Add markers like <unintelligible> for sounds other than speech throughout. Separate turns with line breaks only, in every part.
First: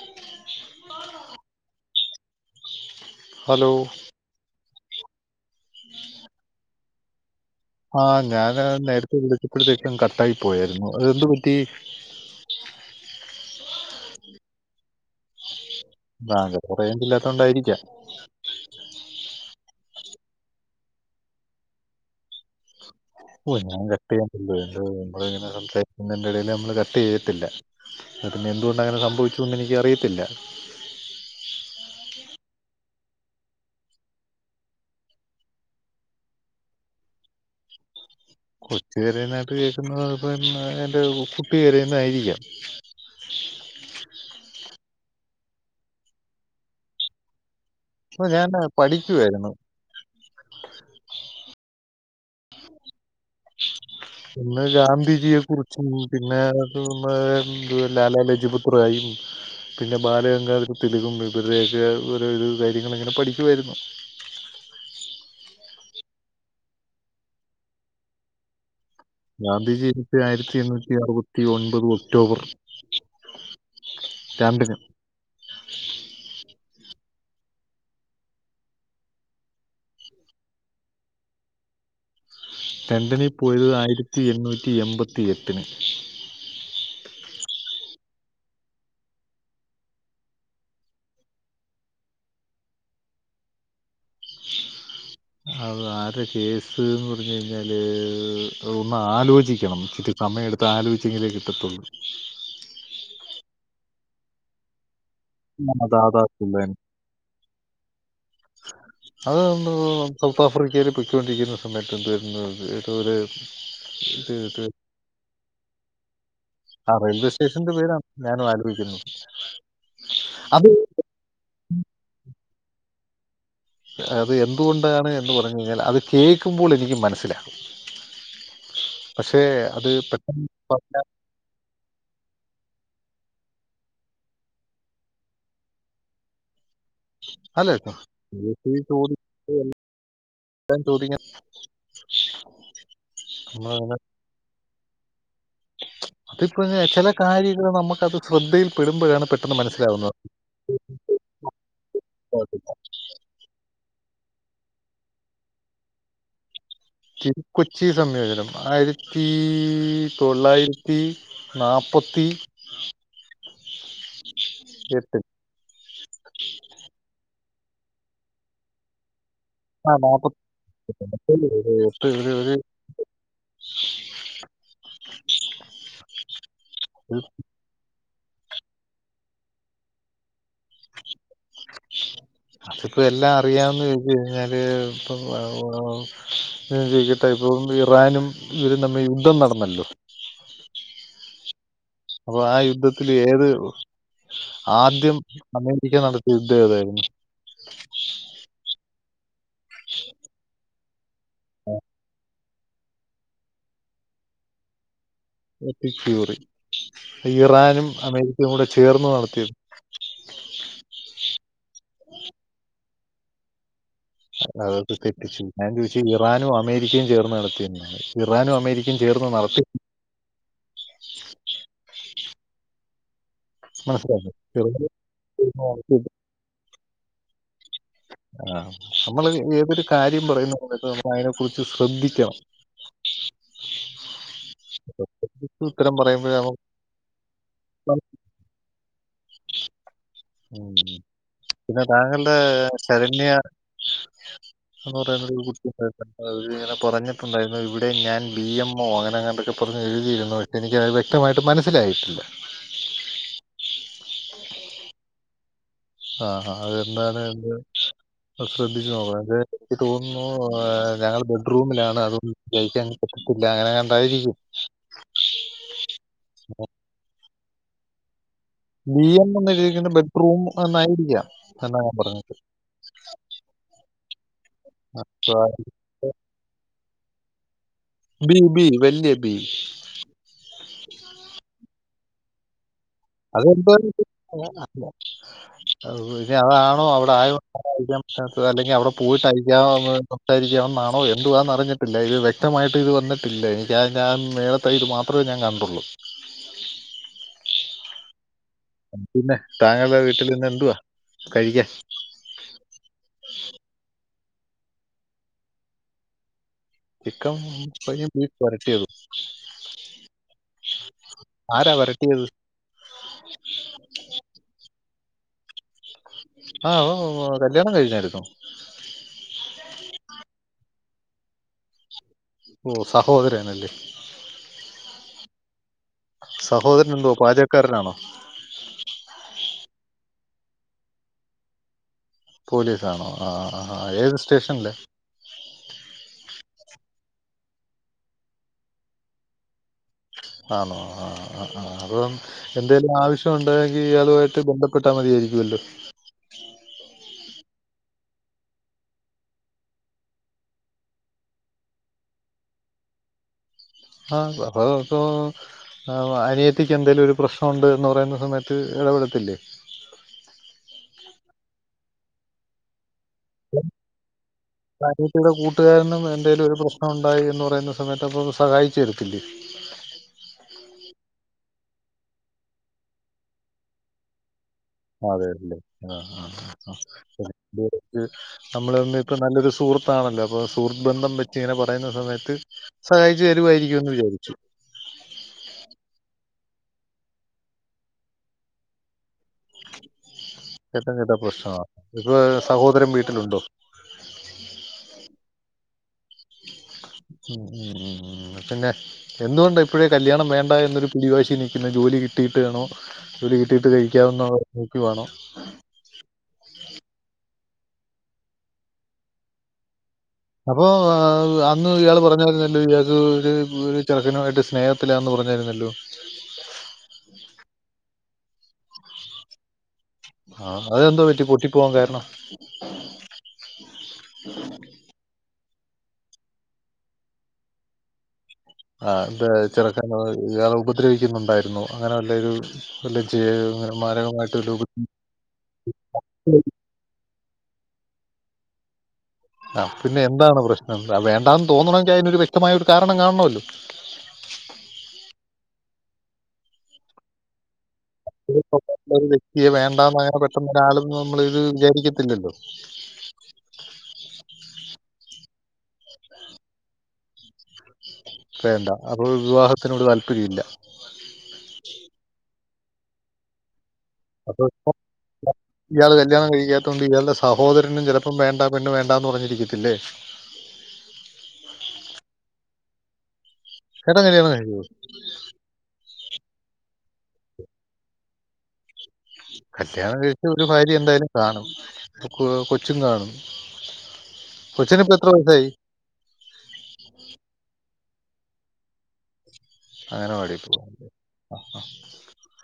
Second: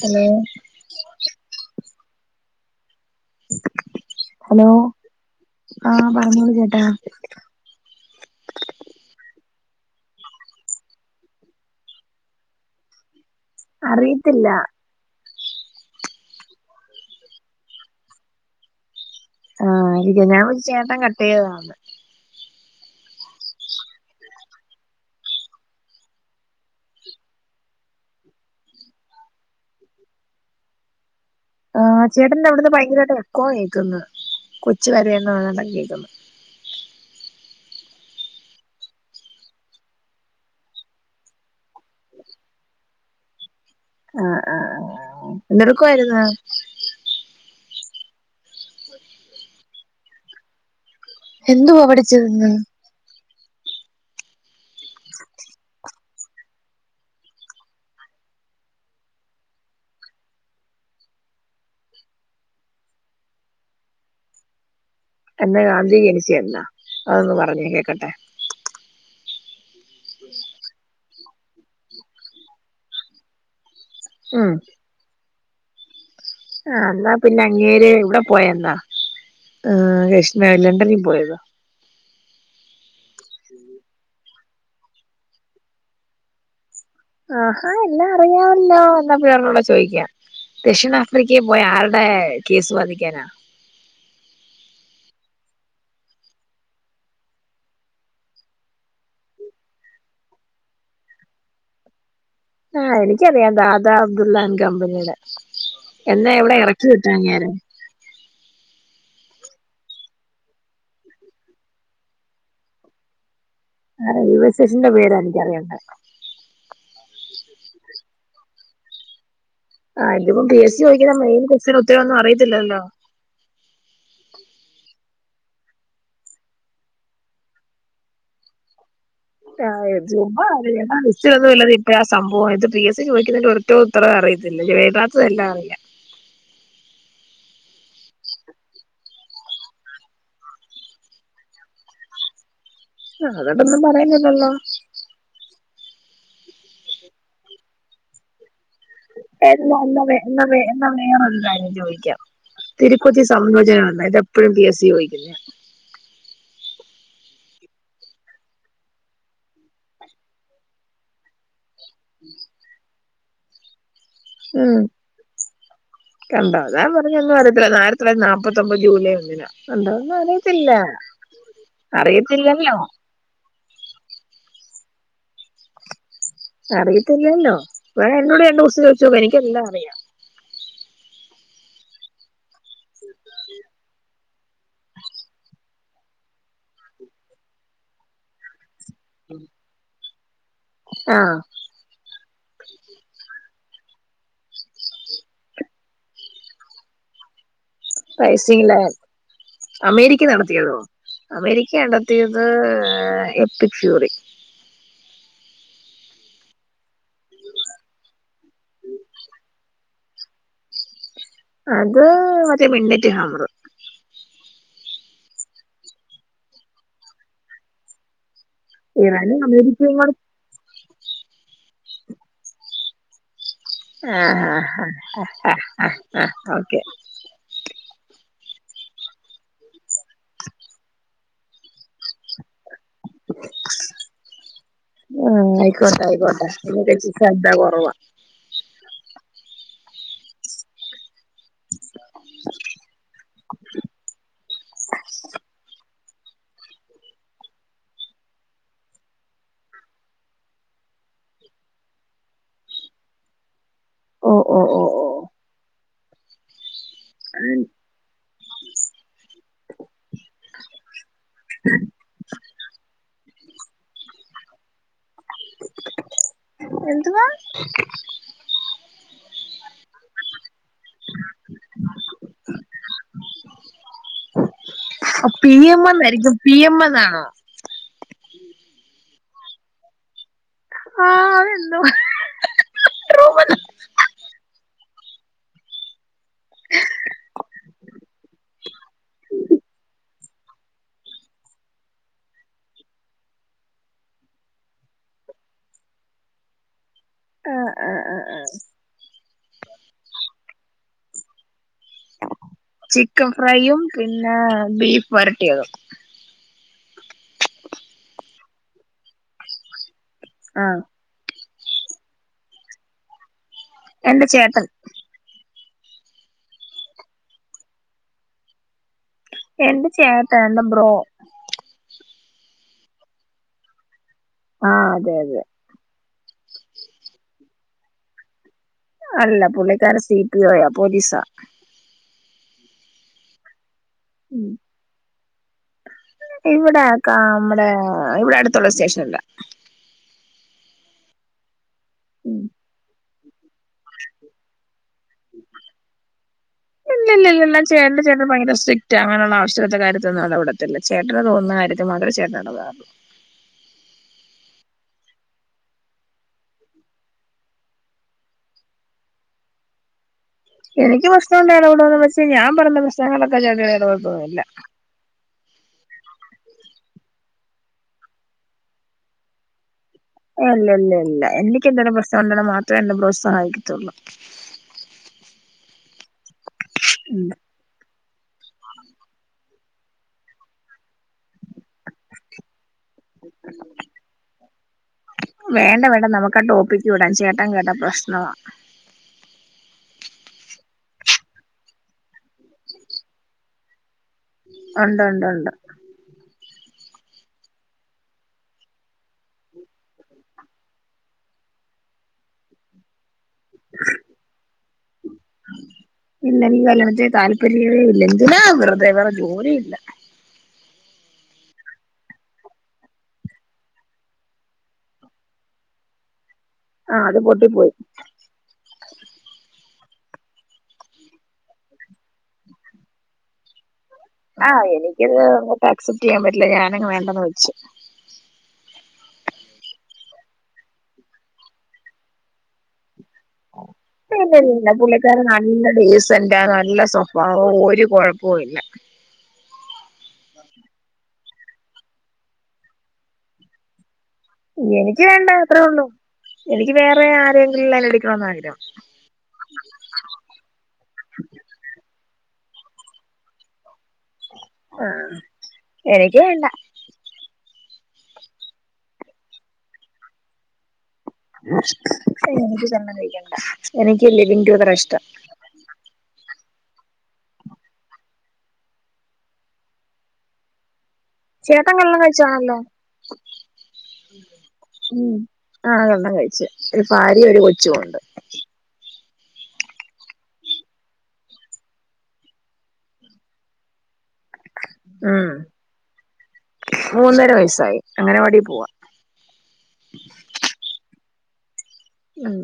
Hello
ആ <inaudible> hello
hello ആഹ പറഞ്ഞോളൂ ചേട്ടാ.
ആഹ് ഞാന് നേരത്തെ വിളിച്ചപ്പഴത്തേക്കും കട്ടായി പോയായിരുന്നു അതെന്ത് പറ്റി.
അറിയത്തില്ല.
<unintelligible> രെഞ്ചു ഇല്ലാത്ത കൊണ്ടായിരിക്കാം
ആഹ് <unintelligible> ഞാൻ ഒരു ചേട്ടൻ കട്ട് ചെയ്താണ്.
ഓ ഞാൻ കട്ട് ചെയ്യാൻ നമ്മ ഇങ്ങനെ സമ്സരത്തിന്റെ <unintelligible> ഇടൽ നമ്മള് കട്ട് ചെയ്യത്തില്ല എന്തുകൊണ്ട് അങ്ങനെ സംഭവിച്ചുന്ന് എനിക്ക് അറിയത്തില്ല.
ആ ചേട്ടൻന്റെ അവിടുന്ന് ഭയങ്കരമായിട്ട് എക്കോ കേക്കുന്നു കൊച്ച് കരയുന്ന് <unintelligible> കേൾക്കുന്നു
കൊച്ചുകരന്നായിട്ട് കേൾക്കുന്നപ്പ എന്റെ കുട്ടി കരയ്ന്ന ആയിരിക്കാം
ആ ആ ഹെന്തടുക്കായിരുന്ന
അപ്പൊ ഞാന് പഠിക്കുവായിരുന്നു.
എന്തുവാ പഠിച്ചിന്ന് ഉ <inaudible>
പിന്നെ ഗാന്ധിജിയെ കുറിച്ചും പിന്നെ നമ്മ എതു ലാലാ ലജിപുത്റായിയും പിന്നെ ബാലഗംഗതാരാ തിലകും ഇവരുടെയൊക്കെ ഓരോരോ കാര്യങ്ങൾ ഇങ്ങനെ പഠിക്കുകയായിരുന്നു
എന്നാ ഗാന്ധി ജനിച്ച എന്നാ അതൊന്ന് പറഞ്ഞെ കേക്കട്ടെ
ഗാന്ധിജയന്തി ആയിരത്തി എണ്ണൂറ്റി അറുപത്തി ഒൻപത് ഒക്ടോബർ രണ്ടിന്
ആ എന്നാ പിന്നെ അങ്ങേര് ഇവിടെ പോയന്നാ ആ കൃഷ്ണാ ലണ്ടനിൽ പോയതോ
ലണ്ടനിൽ പോയത് ആയിരത്തി എണ്ണൂറ്റി എൺപത്തി എട്ടിന്
ആഹാ എല്ലാം അറിയാവല്ലോ എന്നപ്പോട് ചോദിക്കാം ദക്ഷിണാഫ്രിക്കയിൽ പോയ ആരുടെ കേസ് വാദിക്കാനാ
അത് ആരെ കേസ്ന്ന് പറഞ്ഞു കഴിഞ്ഞാല് ഒന്ന് ആലോചിക്കണം ചറ്റ സമയമെടുത്ത് ആലോചിച്ചെങ്കിലേ കിട്ടത്തുള്ളൂ
ആഹ എനിക്കറിയാം ദാദാ അബ്ദുല്ലാൻ കമ്പനിയുടെ എന്നന്താ എവിടെ
ദാദാസുല്ലാൻ
ഇറക്കി വി ട്ടാങ്ങര്
അത് നമ്മ സൗത്ത് ആഫ്രിക്കയിയില് പയ്ൊണ്ടിരിക്കുന്ന സമയത്ത് എന്ത് വരുന്നത് ഏതോ
അ യ വിശേഷന്റെ പേര് എനിക്കറിയേണ്ടത്
ആ റെയിൽവേ സ്റ്റേഷന്റെ പേരാണ് ഞാനും ആലോചിക്കുന്നത്
ആ ഇതിപ്പ പി എസ് സി ചദിക്കുന്ന മെയിൻക്സ്റ്റൻ ഉരംന്നും അിയത്തില്ലോ
അത് എന്തുകൊണ്ടാണ് എന്ന് പറഞ്ഞു കഴിഞ്ഞാൽ അത് കേൾക്കുമ്പോൾ എനിക്ക് മനസ്സിലാകും പക്ഷേ
ആ <unintelligible>
അത്
<unintelligible>
പെട്ടെന്ന് പറഞ്ഞാൽ
ആ സംഭവം ഇത് പി എസ് സി ചോദിക്കുന്നതി ഒരറ്റോ ഉത്തര അറിയത്തില്ല എഴുതാതെയെല്ല അറിയ.
അല്ലെട്ടോ പി എ സ് സി ചോദിച്ചതെ ഞാൻ ചോദിക്കാം
അതോണ്ടന്നും പറയുന്നില്ലല്ലോ
അതിപ്പോ ചില കാര്യങ്ങള് നമ്മുക്കത് ശ്രദ്ധയിൽ പെടുമ്പ
എന്ന വേഎന്ന വേഎന്ന വേറെ ഒരു കാര്യം ചോദിക്കാം തിരു കൊച്ചുസംയോചനം <unintelligible> ഇതപ്പഴും പി എസ് സി ചോയിക്കുന്നേ
തിരു കൊച്ചി സംയോജനം ആയിരത്തി തൊള്ളായിര ത്തി നാപ്പത്തി
ഉം
എട്ട്
കണ്ടോ വേറൊന്ന് <unintelligible> ആയിത്തി തൊള്ളായിരത്തി നാപ്പത്തൊമ്പത് ജൂലൈ ഒന്നിനാ
ആ
എന്തന്നും
നാപ്പത്തി
അറിയത്തില്ല
എട്ട് ഒരു ഒരു
അറിയത്തില്ലല്ലോ
ഒരു-
അറിയത്തില്ലല്ലോ, വേറെ എന്നോട് രണ്ട് കൊസ്റ്റൻ ചോദിച്ചോക്ക എനിക്കെല്ലാം അറിയാം. <inaudible>
അതിപ്പോ എല്ലാം അറിയാന്ന് ചോയ്ച്ച് കഴിഞ്ഞാല് ഇപ്പം <unintelligible> <unintelligible> ഇറാനും ഇവരും തമ്മിയുദ്ധം നടന്നല്ലോ
ആഹ്
അപ്പൊ ആ യുദ്ധത്തില് ഏത് ആദ്യം അമേരിക്ക നടത്തിയ യുദ്ധം ഏതായിരുന്നു.
പൈസീലാൽ അമേരിക്ക നടത്തിയതോ? അമേരിക്ക നടത്തിയത് എപ്പിക്സുയറി
എപ്പിക്സുയറി ഇറാനും അമേരിക്കയും കൂടെ ചേർന്ന് നടത്തിയതോ?
അത് മറ്റേ മെൺണെറ്റി ഹാമർ
അതൊക്കെ തെറ്റിച്ചു. ഞാൻ ചോദിച്ചത് ഇറാനും അമേരിക്കയും ചേർന്ന് നടത്തിയ <unintelligible> ഇറാനും അമേരി
ഇറാനും അമേരിക്കയുംകൂടെ
മനസ്സിലായി
ആ
ഇറാനും
ആ
ചേർന്ന് നടത്തിയത്.
ആ ഓക്കെ
ആ നമ്മള് ഏതൊരു കാര്യം പറയുന്ന സമയത്തും നമ്മളയ്നെ കുറിച്ച് ശ്രദ്ധി ക്കണം
ആഹ്
<unintelligible> ഉത്തരം
ആയിക്കോട്ടെ ആയിക്കോട്ടെ
പറയുമ്പോ
ഇതിനെക്കുറിച്ച് ശ്രദ്ധ കുറവാ
<unintelligible> ഉം പിന്നെ താങ്കളുടെ ശരണ്യ <unintelligible> അവര് ഇങ്ങനെ പറഞ്ഞിട്ടുണ്ടായിരുന്നു ഇവിടെ ഞാൻ ബി എംഒ അങ്ങനെ എങ്ങാണ്ടക്കെ പർഞ്ഞ് എഴുതിയിരുന്നു. എനക്കത് വ്യക്തമായിട്ട് മനസ്സിലായിട്ടില്ല.
ഓ ഓ ഓ
ആഹാ അത് എന്താണ് അയ്‌ന്റെ ശ്രദ്ധിച്ച് നോക്കണം. അത്‌ എനിക്ക് തോന്നുന്നു ഞങ്ങള് ബെഡ്റൂമിലാണ് അതുകൊ ജയിക്കാൻപറ്റത്തില്ല അങ്ങനെങ്ങെ നാണ്ടായിരിക്കും.
എന്തു വാ
ബി എം എന്നൊഴുതിയിരിക്കുന്നെബെഡ് റൂം എന്നായിരിക്കാം, എന്നാ ഞാൻ പറഞ്ഞത്. ആ
പി എം എന്നായിരിക്കും പി എം എന്നാണോ?
ബി ബി വലിയ ബി
ആഹ് അത് എന്തുവാ
അതെന്ത <unintelligible> <unintelligible> അല്ലെങ്കി അവിടെ പോയിട്ടായിരിക്കാ <unintelligible> സംസാരിക്കാണെന്നാണോ എന്തു വാ ന്നറിഞ്ഞിട്ടില്ല ഇത് വ്യക്തമായിട്ട് ഇത് വന്നിട്ടില്ല. എനിക്ക ഞാൻ നേര ഇത് മാത്രമേ ഞാൻ കണ്ടുള്ളൂ.
ആഹ് ആ ആ ആ
പിന്നെ താങ്ങുടെ വീട്ടിൽ നിന്ന എന്തുവാ കഴിക്കാൻ
ചിക്കൻ ഫ്രൈയും പിന്നെ ബീഫ് വരട്ടിയതും
ചിക്കൻ ക ബീഫ് വരട്ടിയത
ആഹ
ആരാ വരട്ടിയത് <inaudible>
എന്റെ ചേട്ടൻ
ആ കല്യാണം കഴിഞ്ഞായിരുന്നോ
എന്റെ ചേട്ടാ എന്റെ ബ്രോ
ഓഹ സഹോദരനൽ ലെ
ആഹ അതെ അതെ
സഹോദരൻ എന്തോ പാചകക്കാരനാണോ
അല്ല പുള്ളിക്കാര സിപഒയ പോലീസാ
പോലീസ്ാണോ ആ ആ ആ ഏത് സ്റ്റേഷനല്ലേ
ഇവിടെക്ക നമ്മടെ ഇവിടെ അടുത്തുള്ള സ്റ്റേഷന ഇല്ല
ആണോ ആ ആ അത എന്തേലും ആവശ്യ ഉണ്ടെങ്കിൽ ഇയാളുമായിട്ട് ബന്ധപ്പെട്ടാ മതിയരിക്കുമല്ലോ
ഇല്ല ഇല്ല എല്ലാം ചേ ചേ ഭയങ്കര സ്ട്രിക്റ്റ് അങ്ങനെയുള്ള ആവശ്യകത്തെ കാര്യൊന്നും അവിടെവിടുത്തില്ല ചേട്ടന തോന്നുന്ന കാര്യത്തിൽ മാത്രൊരു ചേട്ടനതാറള്ളൂ
ആ അപ്പോത്ത അനിയറ്റയ്ക്ക് എന്തേലും ഒരു പ്രശ്നമുണ്ട എന്ന് പറയുന്ന സമയത്ത് ഇടപെടത്തില്ലേ
എനിക്ക് പ്രശ്നം ഉണ്ട് ഇടവിടുന്ന് പക്ഷേ ഞാൻ പറഞ്ഞ പ്രശ്നങ്ങളൊക്കെ ചേട്ടൻ ഇടപെടത്താന്നുല്ല
അനിയത്തിയുടെ കൂട്ടുകാരനും എന്തെേലും ഒരു പ്രശ്നം ഉണ്ടായി എന്ന് പറയുന്ന സമയത്ത് അപ്പ സഹായിച്ചു തരത്തില്ലേ
ല്ല ഇല്ല ഇല്ല എനിക്ക് എന്തേ പ്രശ്നംണ്ട മാത്രമേ എന്നെ ബ്രോ സഹായിക്കാത്തള്ളു
ആ അതെല്ലെ ആ ആ് ആ
ഉം.
<unintelligible> നമ്മള് തമ്മിൽ ഇപ്പൊ നല്ലൊരു സുഹൃത്താണല്ലോ അപ്പൊ സുഹൃത്ത് ബന്ധം വെ ിങ്ങനെ പറയുന്ന സമയത്ത് സഹായിച്ചു തരുവായിരിക്കുമ എന്ന് വിചാരിച്ചു
വേണ്ട വേണ്ട നമുക്ക് ആ ടോപ്പിക്ക് വിടാൻ ചേട്ടാൻ കേട്ടാ പ്രശ്നവാ
ഏറ്റ ചിട്ട പ്രശ്ന ഇപ്പ സഹോദരം വീട്ടിലുണ്ടോ
ഉണ്ട് ഉണ്ട് ഉണ്ട്
ഉ ഉം ഉ ഉ പിന്നെ എന്തുകൊണ്ട ഇപ്പോഴേ കല്യാണം വേണ്ട എന്നൊരു പിടിവാശി നിൽക്കുന്നു ജോലി കിട്ടിയിട്ട് വേണോ ജോലി കിട്ടിയിട്ട് കഴിക്കാവുന്ന നോക്കി വേണോ
ഇല്ല മതേ താല്പര്യവേ ഇല്ല എന്നാ വറതെ വേറെ ജോലി കിട്ട-
അപ്പൊ അന്ന് ഇയാൾ പറഞ്ഞ പറഞ്ഞല്ല ഇയാൾക്ക് ഒരു ചെരക്കിനു ആയിട്ട് സ്നേഹ ത്തിലാന്ന് പറഞ്ഞിരുന്നല്ലോ
ആഹ അത് പൊട്ടി പോയി
ആഹ അതെന്തോ പറ്റി പൊട്ടി പോവാാൻ കാരണം
ആഹ് എനിക്കത്ങ്ങോട്ട് ആക്സെപ്റ്റ് ചെയ്യാൻ പറ്റില്ല ഞാാനങ്ങ് വേണ്ടന്ന് വെിച്ചു
ആ ഇത് ചെറക്കൻ ഇയാള ഉപദ്രവിക്കുന്നുണ്ടായിരുന്നു അങ്ങനെ വല്ലരു മല്ലേ ജേ
ഇല്ലല്ല ല്ലാ പുള്ളിക്കരൻ നല്ല ഡീസന്റാ നല്ല സ്വ ഭാവോം ഒരു കൊഴപ്പോം ഇല്ല
ആ പിന്നെ എന്താണ് പ്രശ്നം വ വേണ്ടാന്ന് തോന്നണോങ്കി അയിനൊരു വ്യക്തമായ ഒരു കാരണം കാണണോല്ലോ
എനിക്ക് വേണ്ട അത്രേ ഒള്ളൂ എനിക്ക് വേറെ ആരെങ്കിൽ ലൈൻ അടിക്കണോന്നാ
ഒരു
ആഗ്രഹം
സ്വഭാവമുള്ള ഒരു വ്യക്തിയെ വേണ്ടാന്ന് അങ്ങനെ പെട്ടെന്ന് ഒരാളൊന്നും നമ്മളിത് വിചാരിക്കത്തില്ലല്ലോ
ആഹ എനക്ക് വേണ്ട
വേണ്ട അപ്പൊ വിവാഹത്തിനോട് താല്പര്യം ഇല്ല
എനിക്ക് കഴിക്കണ്ട എനിക്ക് ലിവിംഗ് ടുഗെതറാ ഇഷ്ടം
ഇയാള് കല്യാണം കഴിക്കാത്തോണ്ട് ഇയാളുടെ സഹോദരനും ചെലപ്പം വേണ്ട പെണ്ണ് വേണ്ടാന്ന് പറഞ്ഞിരിക്കത്തില്ലേ
ചേട്ടൻ കല്യാണം കഴിച്ചയാണല്ലോ
ചേട്ടൻ കല്യാണം കഴി <unintelligible>
ഉം ആ കല്യാണം കഴിച്ച് ഒരു ഭാര്യേം ഒരു കൊച്ചുവുണ്ട്
കല്യാണം കഴച്ചാ ഒരു ഭാര്യ എന്തായാലും കാണും കൊ കൊച്ചും കാണും കൊച്ചിനിപ്പോ എത്ര
ഉം
വയസ്സായി
മൂന്നര വയസ്സായി അംഗനവാടി പോവാ
അംഗനവാടി പോ <unintelligible>
ഉം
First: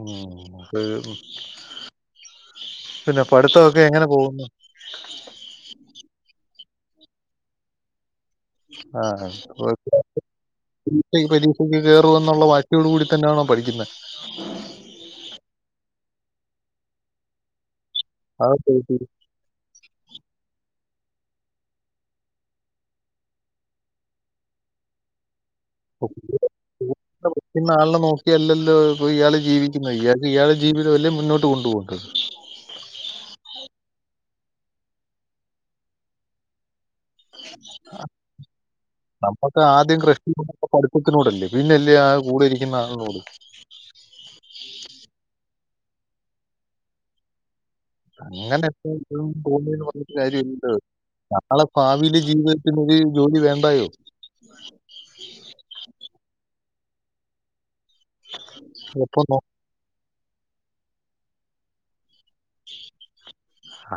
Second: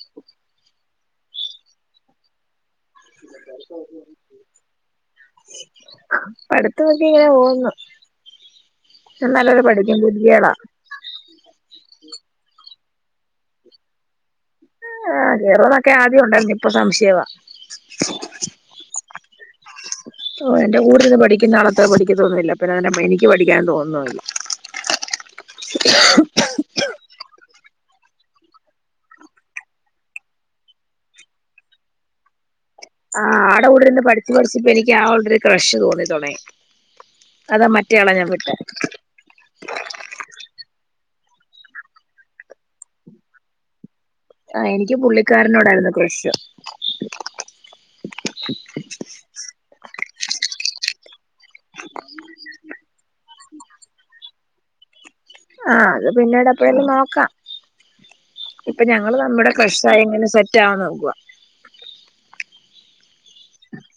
ഉം അപ്പ <unintelligible> പിന്നെ പഠിത്തവൊക്കെ എങ്ങനെ പോകുന്നു?
പടുത്തവൊക്കെ ഇങ്ങനെ പോവുന്ന് ഞാൻ നല്ലോല <unintelligible> പഠിക്കും ഗുഡ്ഗേളാ
ല്ല ഈ പരീക്ഷക്ക് കേറുവെന്നുള്ള വാശിയോട് കൂടി തന്നെയാണോ പഠിക്കുന്നെ?
ആഹ കേറോന്നൊക്കെ ആദ്യം ഒണ്ടായിരുന്നു ഇപ്പ സംശയവാ
ആ ശരി ശരി
<unintelligible> ഓ എന്റെ കൂടിരുന്ന് പഠിക്കുന്ന ആളത്ര പഠിക്കത്തൊന്നുവില്ല അപ്പ ഞാനെന്റെ എനിക്ക് പഠിക്കാൻ തോന്നുന്നുവില്ല <unintelligible>
<unintelligible> ഇന്നേ ആളിനെ നോക്കിയല്ലല്ലോ ഇയാൾ ജീവിക്കുന്ന ഇയാൾക്ക് ഇയാള ജീവിതവല്ലേ മുന്നോട്ട് കൊണ്ട് പോണ്ടത് -
ആ ആ ആട കൂടിരുന്ന് പഠിച്ച് പഠിച്ചി എനിക്ക് ആ ആളോട് ക്രഷ് തോന്നി തൊടങ്ങി അതാ മറ്റയാളെ ഞാൻ വിട്ടെ
നമ്മക്ക് ആദ്യം ക്രഷ് പഠിത്തത്തിനോടല്ലേ പിന്നല്ലേ ആ കൂടെ ഇരിക്കുന്ന ആളിനോട്
ആ എനിക്ക് പുള്ളിക്കാരനോടായിരുന്നു ക്രഷ്
അങ്ങനെപ്പോ തോന്നിന്ന് പറഞ്ഞിട്ട് കാര്യമില്ലല്ലോ നമ്മള ഭാവീല് ജീവിതത്തിലോര് ജോലി വേണ്ടായോ?
ആഹ അത് പിന്നീട് എപ്പഴേലും നോക്കാം ഇപ്പ ഞങ്ങള്
ഒപ്പം നോ-
നമ്മുടെ ക്രഷായി ഇങ്ങനെ സെറ്റാവാൻ നോക്കുവ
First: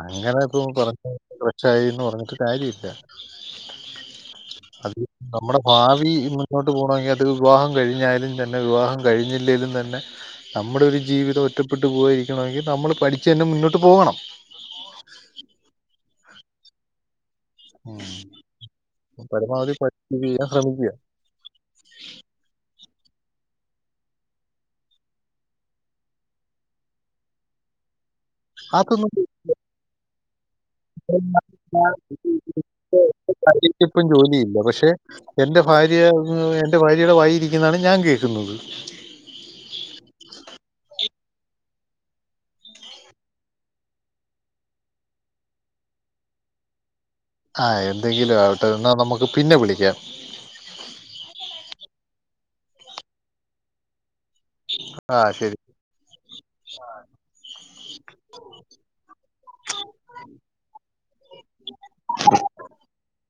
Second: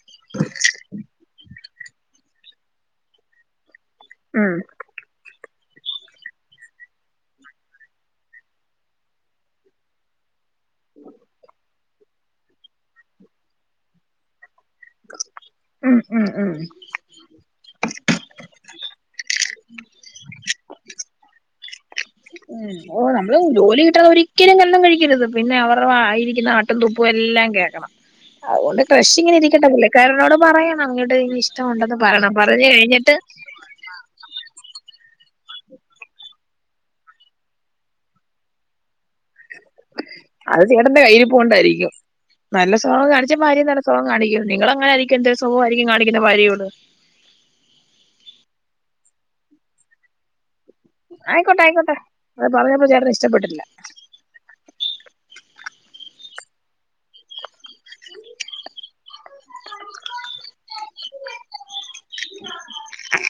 അങ്ങനെപ്പൊ പറഞ്ഞ ക്രഷായീന്ന് പറഞ്ഞിട്ട് കാര്യവില്ല
ഉം
അത് <unintelligible> നമ്മുടെ ഭാവി മുന്നോട്ട് പോണക്കിൽ അത് വിവാഹം കഴിഞ്ഞായാലും തന്നെ വിവാഹം കഴിഞ്ഞില്ലേലും തന്നെ നമ്മുടെ ഒരു ജീവിതം ഒറ്റപ്പെട്ട് പോവയിരിക്കണമെങ്കി നമ്മള് പഠിച്ച്അന്നെ മുന്നോട്ട് പോവണം
ഉം ഉം ഉം
ഉം പരമാവധി പഠി <unintelligible> ചെയ്യാൻ ശ്രമിക്ക <unintelligible>
ഉം ഓ നമ്മള് ജോലി കിട്ടാത ഒരിക്കലും കല്യാണം കഴിക്കരുത് പിന്നെ അവരുടെ വായിരിക്കുന്ന ആട്ടും തുപ്പും എല്ലാം കേക്കണം. അതുകൊണ്ട്
അതൊന്നും
ക്രഷ് ഇങ്ങനെ ഇരിക്കട്ടെ പുള്ളിക്കാരനോട് പറയാം അങ്ങയോട് ഇഷ്ടവൊണ്ടെന്ന് പറയണം പറഞ്ഞ് കഴിഞ്ഞിട്ട്
<unintelligible> ഇപ്പം ജോലിയില്ല പക്ഷെ എന്റെ ഭാര്യ മ്മ് എന്റെ ഭാര്യയുടെ വായി ഇരിക്കുന്നാണ് ഞാൻ കേക്കുന്നത്
അത് ചേട്ടന്റെ കയ്യിരിപ്പ് കൊണ്ടായിരിക്കും നല്ല സൊഭാവം കാണിച്ചാ ഭാര്യയും നല്ല സൊഭാവം കാണിക്കും നിങ്ങളൾ അങ്ങനെ ആരിക്കും എന്ത് സോഭം ആയിരിക്കും കാണിക്കുന്ന ഭാര്യയോട്.
ആഹ എന്തെങ്കിലും ആവട്ടെ എന്നാൽ നമുക്ക് പിന്നെ വിളിക്കാം.
ആയിക്കോട്ട ആയിക്കോട്ട അത് പറഞ്ഞപ്പോ ചേട്ടന് ഇഷ്ടപ്പെട്ടില്ല.
ആഹ ശെരി ആഹ
<inaudible>